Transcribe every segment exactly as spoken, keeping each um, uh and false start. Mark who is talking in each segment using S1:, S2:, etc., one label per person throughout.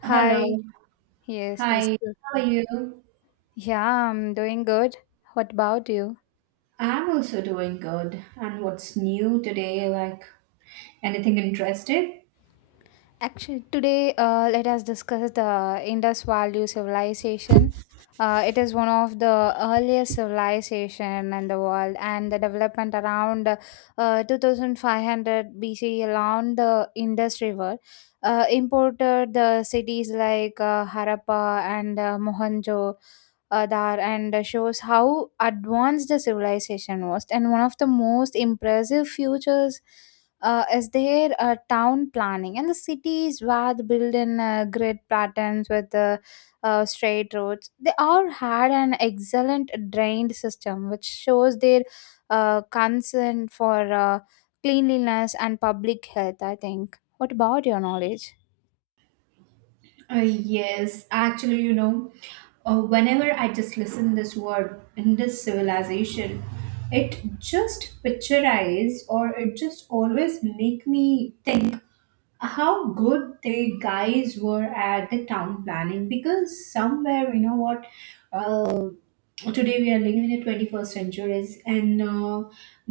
S1: Hi.
S2: Hello.
S1: Yes, it's
S2: Hi.
S1: good.
S2: How are you?
S1: Yeah, I'm doing good. What about you?
S2: I'm also doing good. And what's new today? Like anything interesting?
S1: Actually, today uh, let us discuss the Indus Valley civilization. Uh, it is one of the earliest civilization in the world, and the development around uh, two thousand five hundred B C along the Indus River uh, imported the cities like uh, Harappa and uh, Mohenjo Adar and shows how advanced the civilization was. And one of the most impressive features uh, is there uh, town planning, and the cities were built in uh, grid patterns with uh, uh, straight roads. They all had an excellent drained system, which shows their uh, concern for uh, cleanliness and public health. I think, what about your knowledge?
S2: Uh, yes, actually, you know, uh, whenever I just listen this word in this civilization, it just picturize or it just always make me think how good the guys were at the town planning because somewhere you know what uh, today we are living in the twenty-first centuries, and uh,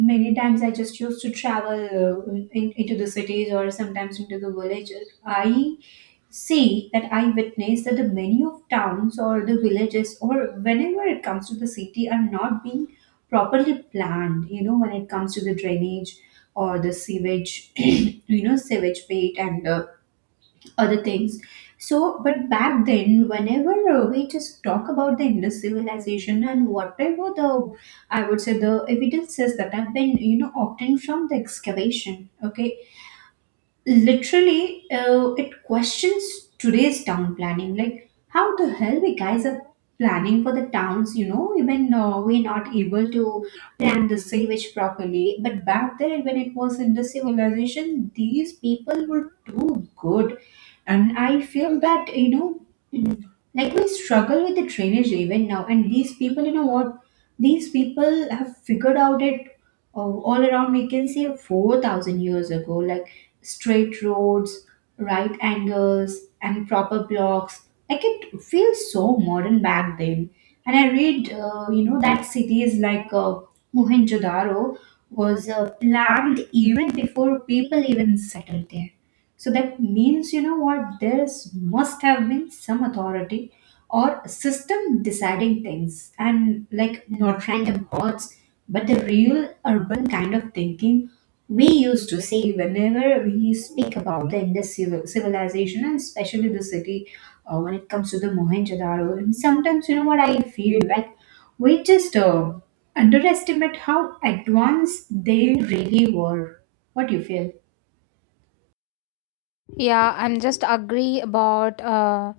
S2: many times I just used to travel uh, in, into the cities or sometimes into the villages. I see that, I witness that the many of towns or the villages or whenever it comes to the city are not being properly planned, you know, when it comes to the drainage or the sewage, you know, sewage bait and uh, other things. So, but back then, whenever uh, we just talk about the Indus civilization and whatever the, I would say the evidences that have been, you know, obtained from the excavation, okay, literally uh, it questions today's town planning, like how the hell the guys are planning for the towns. you know even uh, we're not able to plan the sewage properly. But back then when it was in the civilization, these people were too good, and I feel that, you know mm, like we struggle with the drainage even now, and these people, you know what these people have figured out it, uh, all around we can say four thousand years ago, like straight roads, right angles, and proper blocks. Like it feels so modern back then. And I read, uh, you know that cities like uh, mohenjo-daro was uh, planned even before people even settled there. So that means, you know what, there's must have been some authority or system deciding things, and like not random thoughts, but the real urban kind of thinking we used to see whenever we speak about the Indus civil, civilization, and especially the city uh, when it comes to the Mohenjo-daro. And sometimes, you know what, I feel like we just uh, underestimate how advanced they really were. What do you feel?
S1: Yeah, I'm just agree about uh,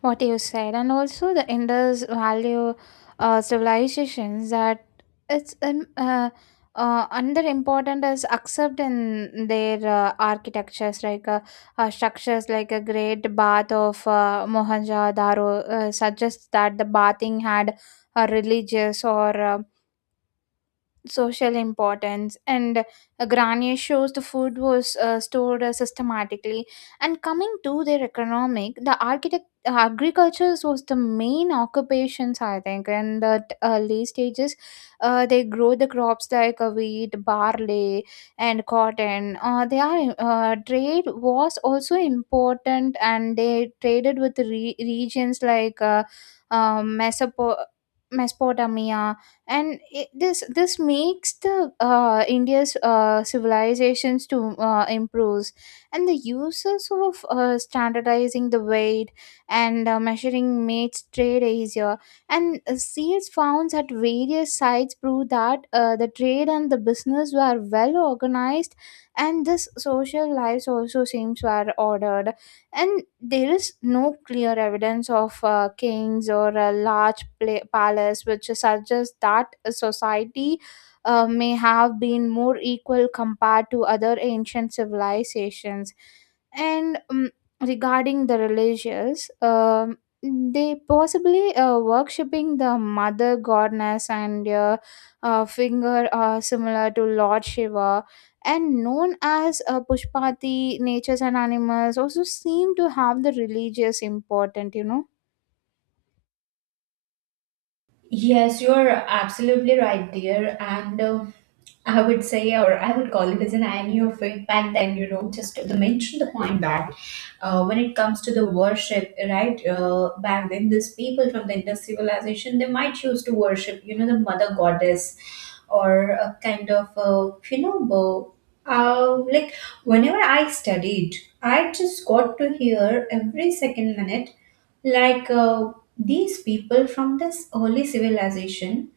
S1: what you said. And also the Indus value uh, civilizations, that it's um, uh, uh, under important is accept in their uh, architectures, like uh, uh, structures like a great bath of uh, Mohenjo-daro uh, suggests that the bathing had a religious or uh, social importance. And uh, granier shows the food was uh, stored uh, systematically. And coming to their economic, the architect agriculture was the main occupations, I think, in the t- early stages. Uh, they grow the crops like uh, wheat, barley, and cotton. Uh, they are uh, trade was also important, and they traded with the re- regions like uh, um, Mesopo- Mesopotamia. And it, this this makes the uh, India's uh, civilizations to uh, improves. And the uses of uh, standardizing the weight and uh, measuring mates trade easier. And uh, seals found at various sites prove that uh, the trade and the business were well organized. And this social lives also seems were ordered. And there is no clear evidence of uh, kings or a large pla- palace, which suggests that a society uh, may have been more equal compared to other ancient civilizations. And um, Regarding the religious, um, they possibly uh, worshipping the mother goddess and uh, uh, finger uh, similar to Lord Shiva and known as uh, Pushpati. Natures and animals also seem to have the religious important, you know.
S2: Yes, you're absolutely right, dear. And uh, I would say, or I would call it as an irony of it, back then, you know, just to mention the point that uh, when it comes to the worship, right, uh, back then, these people from the Indus civilization, they might choose to worship, you know, the mother goddess or a kind of, uh, you know, uh, uh, like whenever I studied, I just got to hear every second minute, like uh, these people from this early civilization,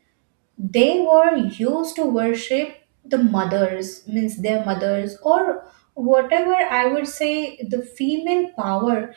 S2: they were used to worship the mothers, means their mothers, or whatever, I would say, the female power,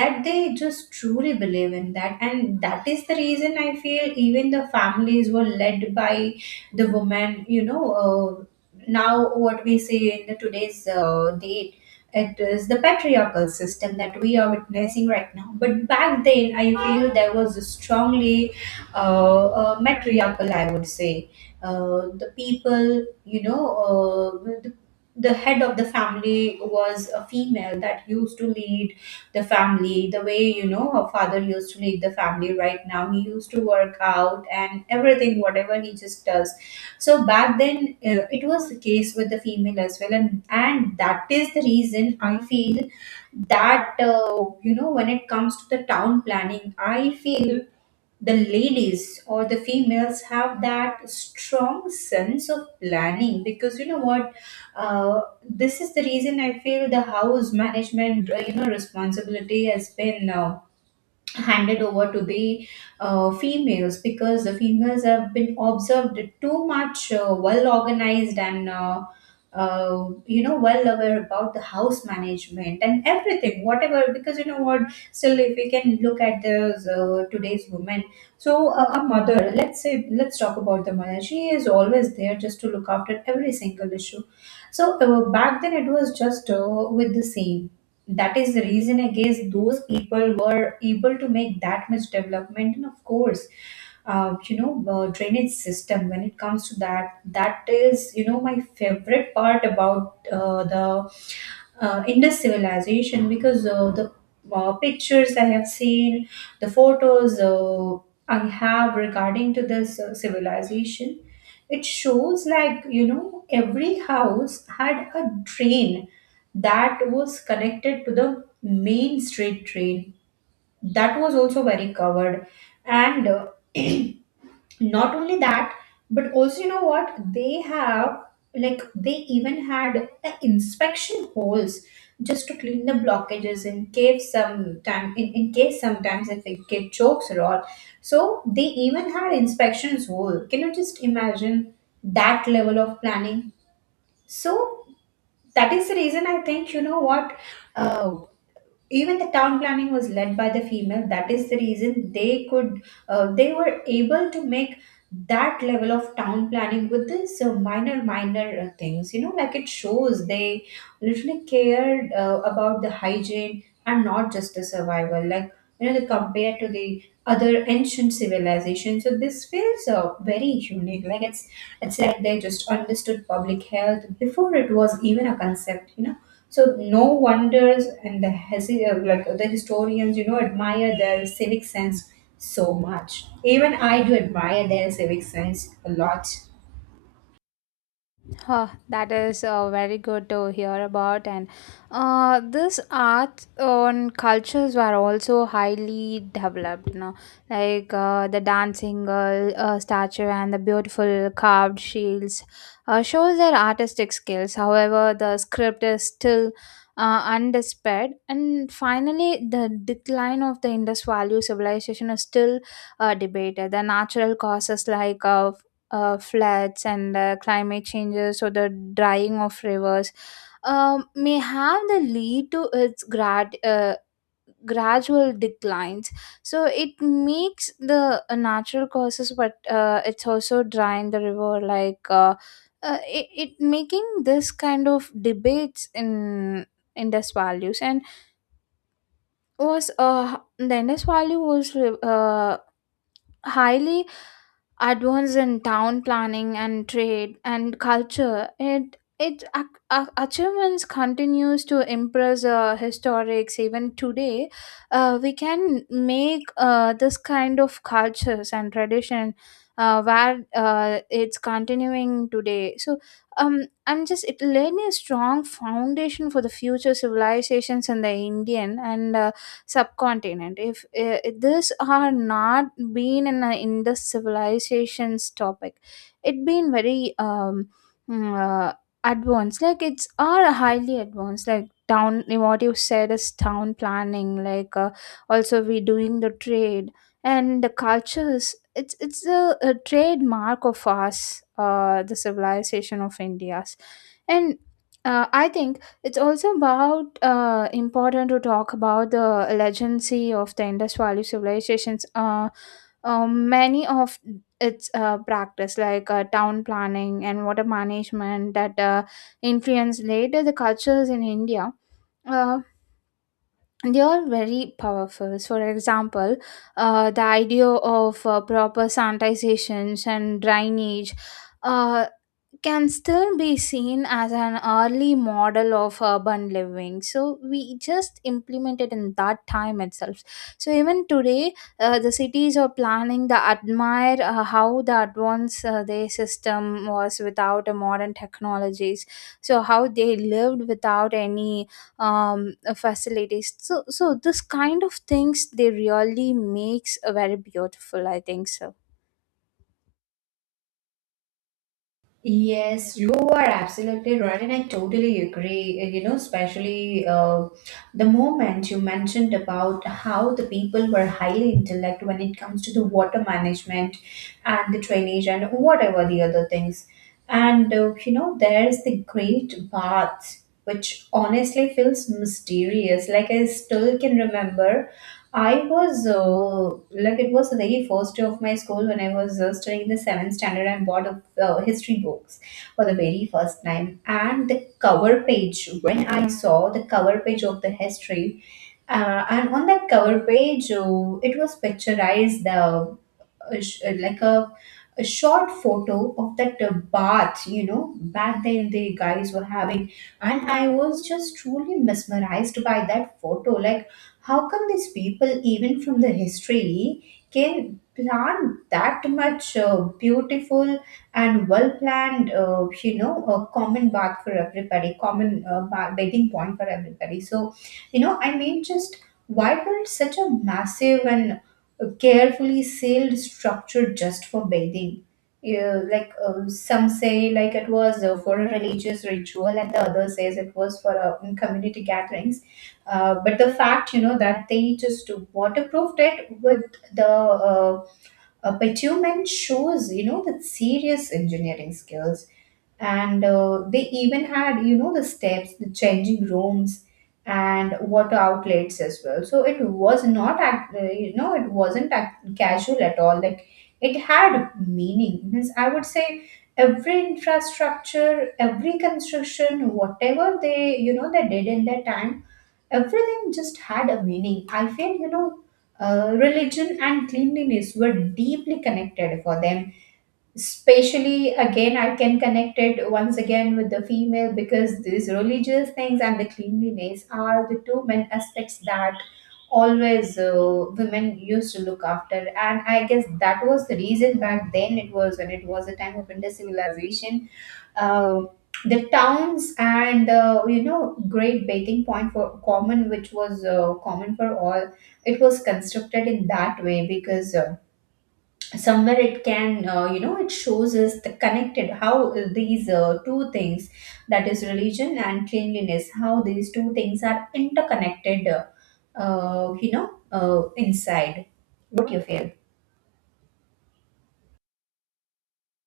S2: that they just truly believe in that. And that is the reason I feel even the families were led by the woman. you know uh, now what we see in the today's uh, date, it is the patriarchal system that we are witnessing right now. But back then I feel there was a strongly uh, uh, matriarchal, I would say. Uh, the people, you know, uh, the, the head of the family was a female that used to lead the family the way, you know, her father used to lead the family right now. He used to work out and everything, whatever he just does. So back then, uh, it was the case with the female as well. And, and that is the reason I feel that, uh, you know, when it comes to the town planning, I feel the ladies or the females have that strong sense of planning, because you know what uh, this is the reason I feel the house management uh, you know responsibility has been uh, handed over to the uh, females, because the females have been observed too much uh, well organized and uh, uh, you know well aware about the house management and everything whatever. Because you know what still if we can look at the uh, today's women, so uh, a mother, let's say, let's talk about the mother. She is always there just to look after every single issue. So uh, back then it was just uh, with the same. That is the reason I guess those people were able to make that much development. And of course, uh, you know uh, drainage system, when it comes to that, that is you know my favorite part about uh, the uh, Indus civilization, because uh, the uh, pictures I have seen, the photos uh, I have regarding to this uh, civilization, it shows like you know every house had a drain that was connected to the main street drain that was also very covered. And uh, not only that, but also you know what they have, like they even had the inspection holes just to clean the blockages in case sometime, in, in case sometimes if a kid chokes or all, so they even had inspections hole. Can you just imagine that level of planning? So that is the reason I think, you know what uh, even the town planning was led by the female. That is the reason they could, uh, they were able to make that level of town planning with this uh, minor minor uh, things. you know like it shows they literally cared uh, about the hygiene and not just the survival, like you know they compared to the other ancient civilizations. So this feels uh, very unique. Like it's it's like they just understood public health before it was even a concept. You know, so no wonders, and the hesi- uh, like the historians, you know, admire their civic sense so much. Even I do admire their civic sense a lot.
S1: Huh, that is uh, very good to hear about. And uh, this art on cultures were also highly developed. You know, like uh, the dancing uh, uh, statue and the beautiful carved shields uh, shows their artistic skills. However, the script is still uh, undisputed. And finally, the decline of the Indus Valley civilization is still uh, debated. The natural causes like uh, uh, floods and uh, climate changes or the drying of rivers um, may have the lead to its grad, uh, gradual declines. So it makes the uh, natural causes, but uh, it's also drying the river like. Uh, uh, it, it making this kind of debates in Indus values. And was uh the Indus value was uh, highly advance in town planning and trade and culture. It it ac- ac- achievements continues to impress uh, historics even today. Uh, we can make uh, this kind of cultures and tradition uh, where uh, it's continuing today. So um, I'm just it laying a strong foundation for the future civilizations in the Indian and uh, subcontinent. If uh, this are not been in, a, in the civilizations topic, it been very um, mm, uh, advanced. Like it's are highly advanced, like town, what you said is town planning. Like uh, also we doing the trade and the cultures. It's it's a, a trademark of us, uh, the civilization of India's. And uh, I think it's also about uh, important to talk about the legacy of the Indus Valley civilizations. Uh, um, many of its uh, practice like uh, town planning and water management that uh, influenced later the cultures in India. Uh, they are very powerful. So, for example, uh, the idea of uh, proper sanitizations and drainage uh, can still be seen as an early model of urban living. So we just implemented in that time itself. So even today, uh, the cities are planning the admire uh, how the advanced uh, their system was without a modern technologies. So how they lived without any um, uh, facilities. So, so this kind of things they really makes a very beautiful. I think so.
S2: Yes, you are absolutely right, and I totally agree. You know, especially uh, the moment you mentioned about how the people were highly intellect when it comes to the water management and the drainage and whatever the other things. And uh, you know, there's the great bath, which honestly feels mysterious. Like I still can remember, I was uh, like it was the very first day of my school when I was uh, studying the seventh standard and bought a, uh, history books for the very first time. And the cover page, when I saw the cover page of the history, uh, and on that cover page, uh, it was picturized the a, sh- uh, like a a short photo of that uh, bath. you know back then the guys were having, and I was just truly mesmerized by that photo, like how come these people even from the history can plan that much uh, beautiful and well planned, uh, you know a common bath for everybody, common uh, ba- bathing point for everybody. So you know I mean, just why build such a massive and a carefully sealed structure just for bathing? Yeah, like um, some say, like it was uh, for a religious ritual, and the other says it was for uh, in community gatherings. Uh, but the fact, you know, that they just waterproofed it with the uh, uh, bitumen shows, you know, that serious engineering skills. And uh, they even had, you know the steps, the changing rooms, and water outlets as well. So it was not act- uh, you know it wasn't act- casual at all. Like it had meaning, means I would say, every infrastructure, every construction whatever they, you know they did in their time, everything just had a meaning, I feel. you know uh, religion and cleanliness were deeply connected for them. Especially again, I can connect it once again with the female, because these religious things and the cleanliness are the two main aspects that always uh, women used to look after. And I guess that was the reason back then, it was when it was a time of Indus civilization, uh, the towns and, uh, you know great bathing point for common, which was uh, common for all, it was constructed in that way because uh, somewhere it can, uh, you know it shows us the connected how these uh, two things, that is religion and cleanliness, how these two things are interconnected, uh, uh, you know uh, inside. What do you feel?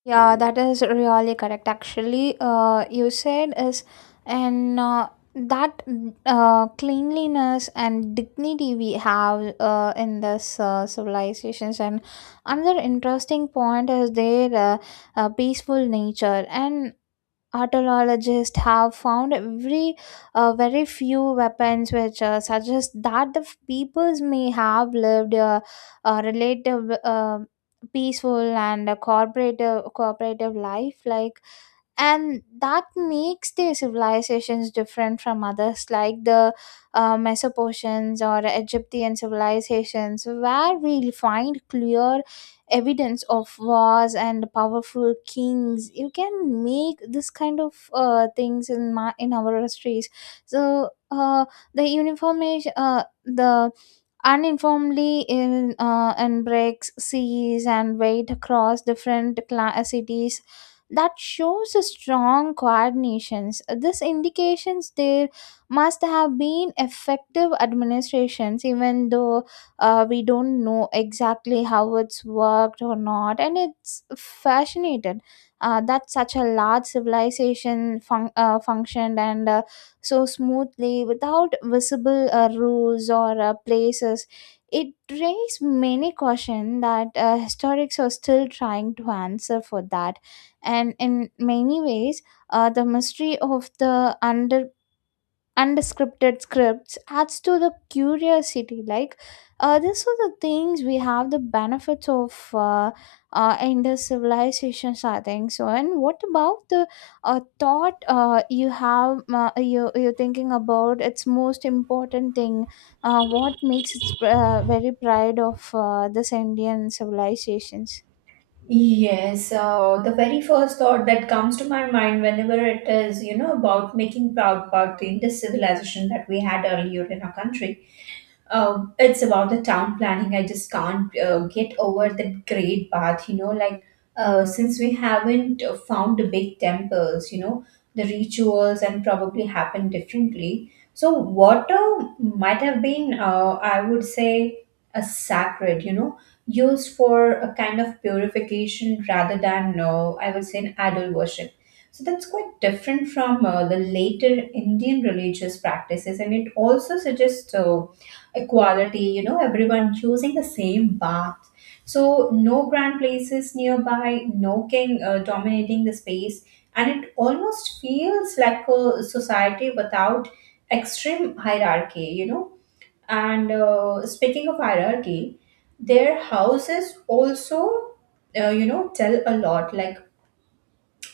S1: Yeah, that is really correct. Actually, uh, you said is. And uh, that uh, cleanliness and dignity we have uh, in this uh, civilizations. And another interesting point is their uh, uh, peaceful nature. And autologists have found every uh, very few weapons, which uh, suggest that the f- peoples may have lived a, a relative uh, peaceful and a cooperative cooperative life. Like, and that makes their civilizations different from others, like the uh, Mesopotamians or Egyptian civilizations, where we find clear evidence of wars and powerful kings. You can make this kind of uh, things in my in our histories. So uh, the uniformation, uh, the uninformally in uh, in breaks seas and weight across different cla- uh, cities, that shows a strong coordinations. This indications there must have been effective administrations, even though uh, we don't know exactly how it's worked or not. And it's fascinated uh, that such a large civilization fun- uh, functioned and uh, so smoothly without visible uh, rules or uh, places. It raised many questions that uh, historics are still trying to answer for that. And in many ways, uh, the mystery of the under unscripted scripts adds to the curiosity. Like uh, these are the things we have the benefits of uh, uh, in the civilizations, I think so. And what about the uh, thought uh, you have, uh, you, you're thinking about its most important thing, uh, what makes it uh, very pride of uh, this Indian civilizations?
S2: Yes, uh, the very first thought that comes to my mind whenever it is, you know, about making proud about the Indus civilization that we had earlier in our country. Um, it's about the town planning. I just can't uh, get over that great bath, you know, like uh, since we haven't uh, found the big temples, you know, the rituals and probably happen differently. So water might have been, uh, I would say, a sacred, you know, used for a kind of purification rather than, uh, I would say, an idol worship. So that's quite different from uh, the later Indian religious practices, and it also suggests uh, equality, you know, everyone choosing the same path. So, no grand places nearby, no king uh, dominating the space, and it almost feels like a society without extreme hierarchy, you know. And uh, speaking of hierarchy, their houses also, uh, you know, tell a lot. Like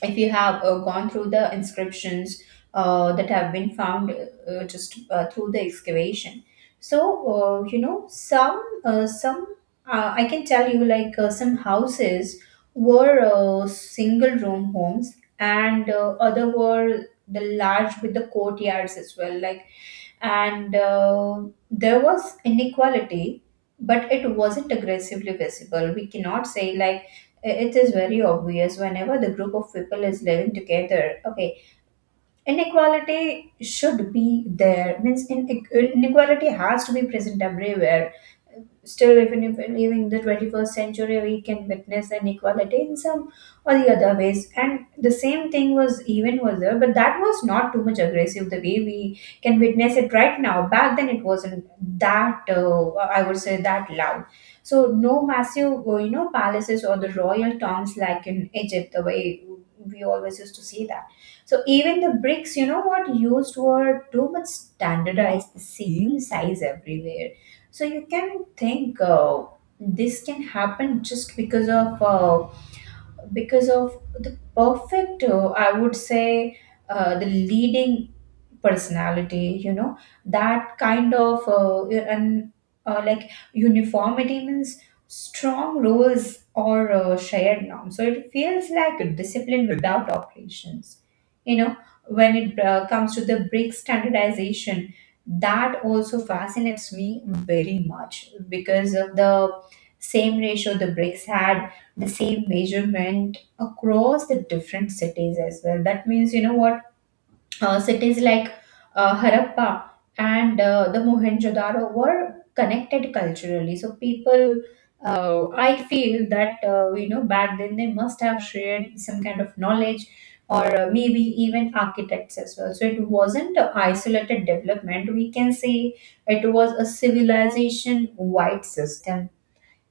S2: if you have uh, gone through the inscriptions uh, that have been found, uh, just uh, through the excavation. So uh, you know some uh, some uh, i can tell you, like, uh, some houses were uh, single room homes, and uh, other were the large with the courtyards as well. Like, and uh, there was inequality, but it wasn't aggressively visible. We cannot say, like, i- it is very obvious whenever the group of people is living together. Okay, inequality should be there, means in, inequality has to be present everywhere. Still, even if we live in the twenty-first century, we can witness inequality in some or the other ways. And the same thing was even was there, but that was not too much aggressive the way we can witness it right now. Back then, it wasn't that, uh, I would say, that loud. So, no massive, uh, you know, palaces or the royal tombs like in Egypt, the way we always used to see that. So even the bricks, you know what used were too much standardized, the same size everywhere. So you can think, uh, this can happen just because of uh, because of the perfect. Uh, I would say uh, the leading personality, you know that kind of uh, and uh, like, uniformity means strong rules or uh, shared norms, so it feels like a discipline without operations. you know when it uh, comes to the brick standardization, that also fascinates me very much, because of the same ratio the bricks had, the same measurement across the different cities as well. That means, you know what, uh, cities like uh, Harappa and uh, the Mohenjo-daro were connected culturally. So people, uh, I feel that uh, you know back then they must have shared some kind of knowledge, or uh, maybe even architects as well. So it wasn't an isolated development. We can say it was a civilization-wide system,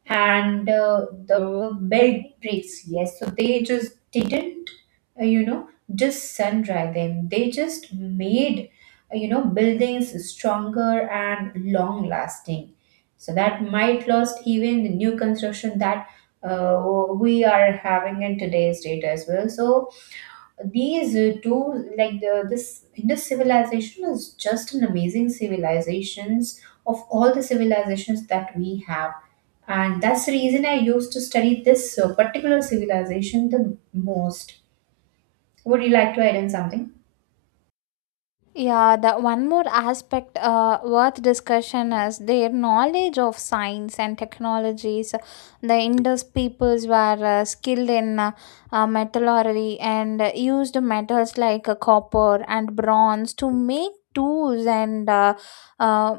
S2: and uh, the Belgians, yes, so they just didn't, uh, you know, just sun dry them. They just made, uh, you know, buildings stronger and long lasting. So that might lost even the new construction that uh, we are having in today's date as well. So these uh, two, like the this Indus civilization is just an amazing civilizations of all the civilizations that we have, and that's the reason I used to study this uh, particular civilization the most. Would you like to add in something?
S1: Yeah, the one more aspect uh, worth discussion is their knowledge of science and technologies. The Indus peoples were uh, skilled in uh, uh, metallurgy and used metals like uh, copper and bronze to make tools and uh, uh,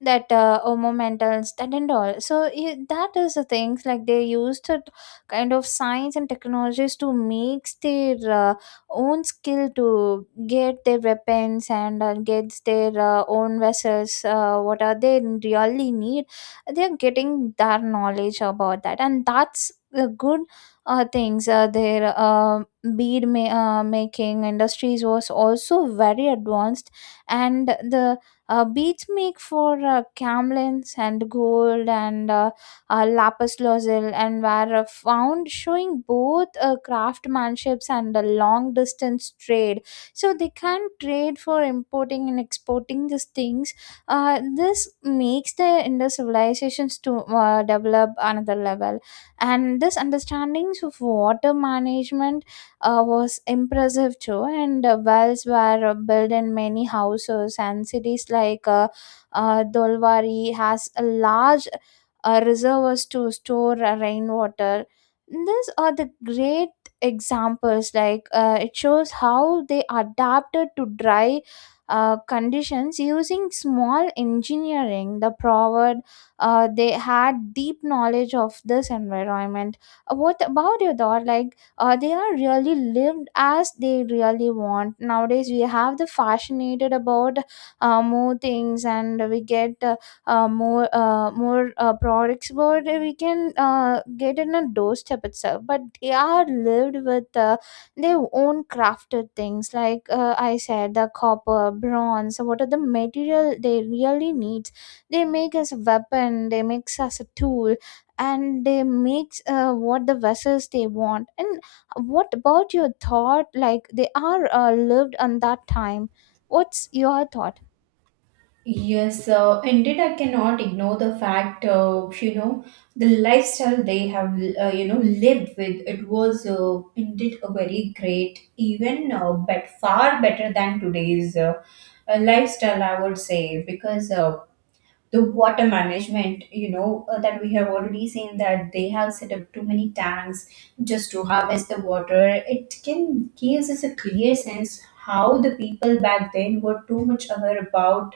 S1: that uh, omomentals that and all. So yeah, that is the things like they used it kind of science and technologies to mix their uh, own skill to get their weapons and uh, gets their uh, own vessels, uh, what are they really need. They're getting that knowledge about that, and that's the good uh, things. Uh, their uh, bead ma- uh, making industries was also very advanced. And the uh, beads make for uh, camlins and gold and uh, uh, lapis lazuli and were uh, found, showing both uh, craftsmanships and a long distance trade. So they can trade for importing and exporting these things. Uh, this makes the Indus civilizations to uh, develop another level. And this understandings of water management uh, was impressive too. And uh, wells were uh, built in many houses and cities, like uh, uh, Dolwari has a large uh, reservoirs to store uh, rainwater. These are the great examples. Like uh, it shows how they adapted to dry uh, conditions using small engineering. The proverb, uh, they had deep knowledge of this environment. Uh, What about your thought? Like uh, they are really lived as they really want. Nowadays we have the fascinated about uh, more things, and we get uh, uh, more uh, more uh, products what we can uh, get in a doorstep itself. But they are lived with uh, their own crafted things, like uh, I said the copper bronze, what are the material they really need. They make us a weapon, they makes us a tool, and they makes uh, what the vessels they want. And what about your thought? Like they are uh, lived on that time, what's your thought?
S2: Yes, uh, indeed, I cannot ignore the fact, uh, you know, the lifestyle they have, uh, you know, lived with. It was uh, indeed a very great, even uh, but far better than today's. Uh, a lifestyle, i would say, because uh, the water management, you know uh, that we have already seen, that they have set up too many tanks just to harvest the water. It can gives us a clear sense how the people back then were too much aware about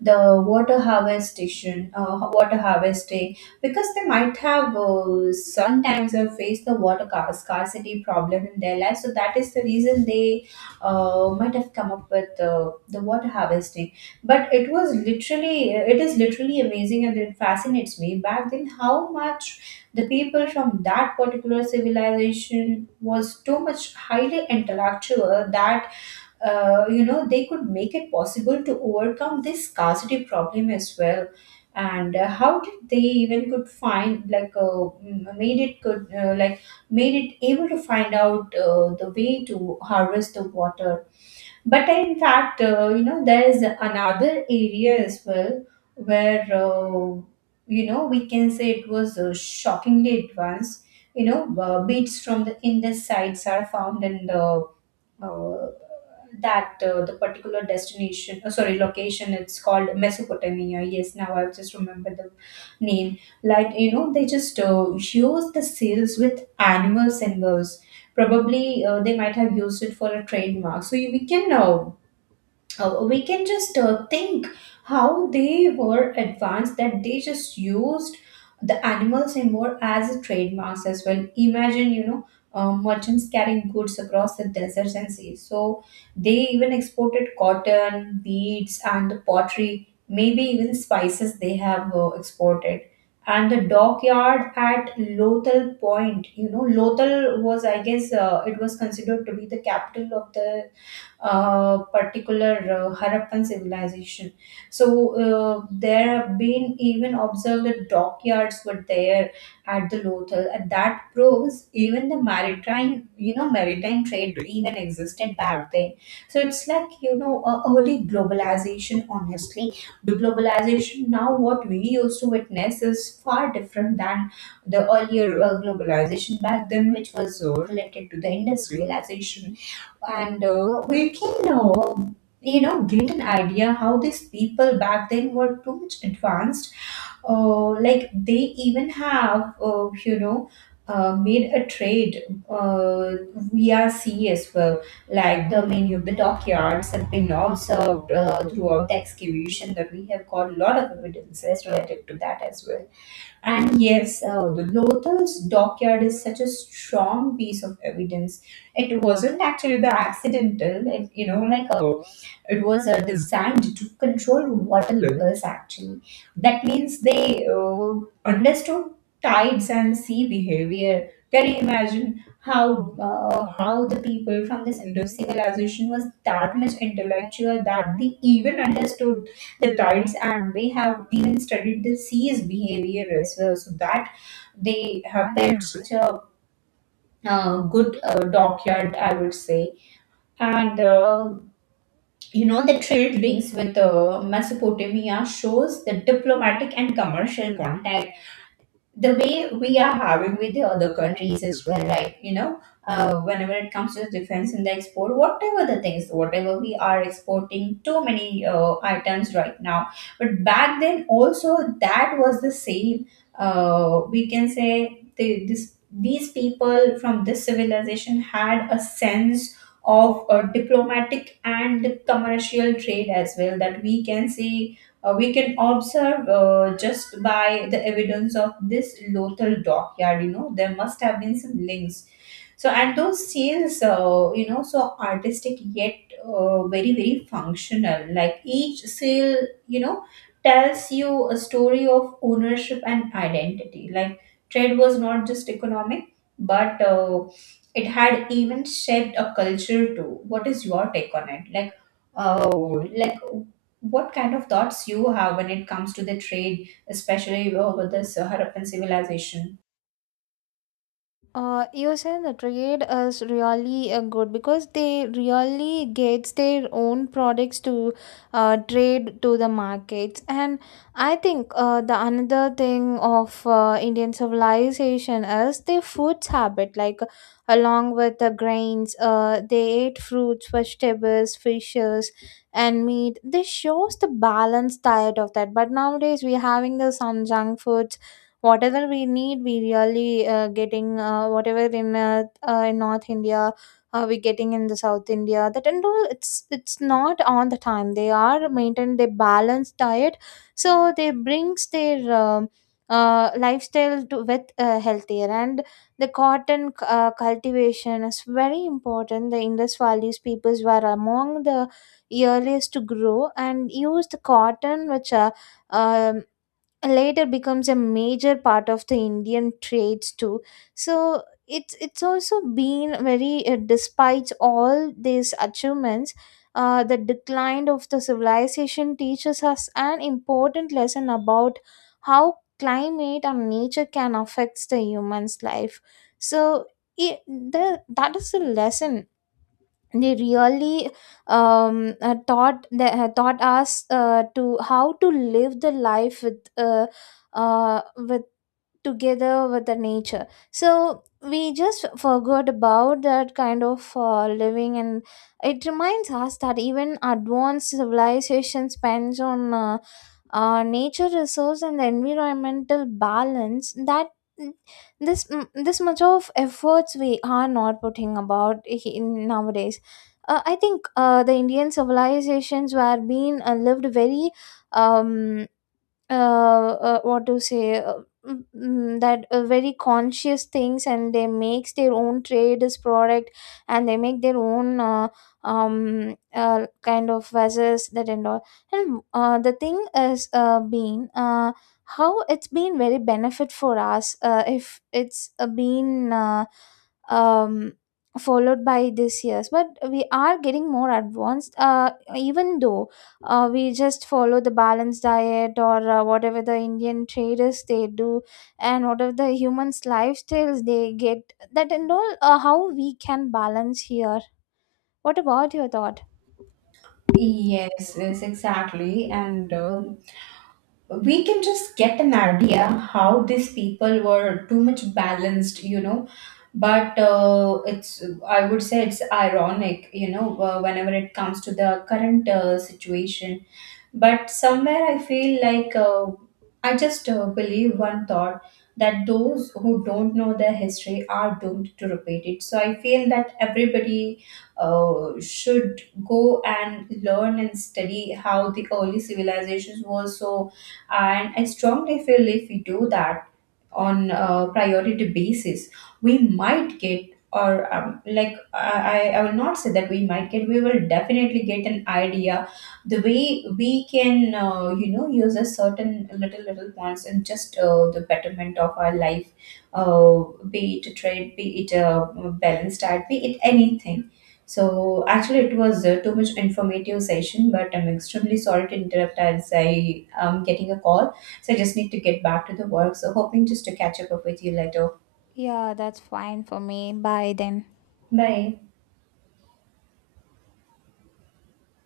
S2: the water harvestation, uh, water harvesting, because they might have uh, sometimes have faced the water ca- scarcity problem in their life. So that is the reason they uh, might have come up with uh, the water harvesting. But it was literally, it is literally amazing, and it fascinates me back then how much the people from that particular civilization was too much highly intellectual, that uh, you know they could make it possible to overcome this scarcity problem as well. And uh, how did they even could find, like, uh, m- made it could uh, like made it able to find out uh, the way to harvest the water. But in fact, uh, you know there is another area as well, where uh, you know we can say it was uh, shockingly advanced. You know uh, beads from the Indus sites are found in the uh, that uh, the particular destination, uh, sorry, location. It's called Mesopotamia. Yes, now I've just remembered the name. Like, you know they just uh, use the seals with animal symbols. Probably uh, they might have used it for a trademark. So you, we can uh, uh, we can just uh, think how they were advanced, that they just used the animal symbol as a trademarks as well. Imagine, you know, uh, merchants carrying goods across the deserts and seas, so they even exported cotton beads and the pottery, maybe even spices they have uh, exported. And the dockyard at Lothal point, you know Lothal was, i guess, uh, it was considered to be the capital of the uh, particular uh, Harappan civilization. So uh, there have been even observed that dockyards were there at the Lothal, and that proves even the maritime, you know, maritime trade even existed back then. So it's like, you know, a early globalization. Honestly, the globalization now what we used to witness is far different than the earlier uh, globalization back then, which was uh, related to the industrialization. And uh, we can, uh, you know get an idea how these people back then were too much advanced. Uh, like they even have, uh, you know uh, made a trade uh, via sea as well. Like, the many of the dockyards have been observed uh, throughout the excavation, that we have got a lot of evidences related to that as well. And yes, uh, the Lothar's dockyard is such a strong piece of evidence. It wasn't actually the accidental, like, you know, like a, it was uh, designed to control water levels actually. That means they uh, understood tides and sea behavior. Can you imagine how uh, how the people from this Indo civilization was that much intellectual, that they even understood rights, and they have even studied the sea's behavior as well, so that they have that such a uh, good uh, dockyard, i would say. And uh, you know the trade links with uh, Mesopotamia shows the diplomatic and commercial contact, the way we are harbored with the other countries as well, right? You know, uh, whenever it comes to defense and the export, whatever the things, whatever we are exporting, too many uh, items right now. But back then, also that was the same. Uh, we can say the, this these people from this civilization had a sense of uh, diplomatic and commercial trade as well, that we can say, uh, we can observe uh, just by the evidence of this Lothal dockyard. You know, there must have been some links. So and those sales, uh, you know so artistic yet uh, very, very functional. Like each sale, you know tells you a story of ownership and identity. Like, trade was not just economic, but uh, it had even shaped a culture too. What is your take on it? Like uh, like what kind of thoughts you have when it comes to the trade, especially uh, with this uh, Harappan civilization?
S1: Uh, you said the trade is really uh, good, because they really gets their own products to uh, trade to the markets. And I think uh, the another thing of uh, Indian civilization is their food habit. Like along with the grains, uh, they ate fruits, vegetables, fishes, and meat. This shows the balanced diet of that. But nowadays we're having the some junk foods, whatever we need we really uh, getting uh, whatever in uh, uh, in North India, uh, we getting in the South India, that and all. it's it's not all the time they are maintain their balanced diet. So they brings their um uh, lifestyle to with uh, healthier. And the cotton uh, cultivation is very important. The Indus valleys peoples were among the earliest to grow and use the cotton, which uh, um, later becomes a major part of the Indian trades too. So it's it's also been very uh, despite all these achievements, uh, the decline of the civilization teaches us an important lesson about how climate and nature can affect the human's life. So it, the, that is a lesson they really um, uh, taught. They, uh, taught us uh, to how to live the life with uh, uh, with together with the nature. So we just forgot about that kind of uh, living. And it reminds us that even advanced civilization spends on uh, uh, nature resource and the environmental balance. That mm, this mm, this much of efforts we are not putting about in nowadays. uh, I think uh, the Indian civilizations were being uh, lived very um uh, uh, what to say, uh, mm, mm, that uh, very conscious things. And they makes their own trade as product, and they make their own uh, um uh, kind of vessels that and all. And uh, the thing is uh, been uh, how it's been very benefit for us uh, if it's uh, been uh, um followed by this years. But we are getting more advanced, uh, even though uh, we just follow the balanced diet or uh, whatever the Indian traders they do, and whatever the humans lifestyles they get that and all, uh, how we can balance here? What about your thought?
S2: Yes, yes, exactly. And uh, we can just get an idea how these people were too much balanced, you know. But uh, it's, I would say it's ironic, you know, uh, whenever it comes to the current uh, situation. But somewhere I feel like, uh, I just uh, believe one thought, that those who don't know their history are doomed to repeat it. So I feel that everybody uh, should go and learn and study how the early civilizations were. So, and I strongly feel, if we do that on a priority basis, we might get. Or um, like, I, I I will not say that we might get, we will definitely get an idea the way we can uh, you know use a certain little little points, and just uh, the betterment of our life. uh, be it a trade, be it a balanced diet, be it anything. So actually, it was uh, too much informative session, but i'm extremely sorry to interrupt as i am getting a call. So i just need to get back to the work. So hoping just to catch up with you later.
S1: Yeah, that's fine for me. Bye then.
S2: Bye.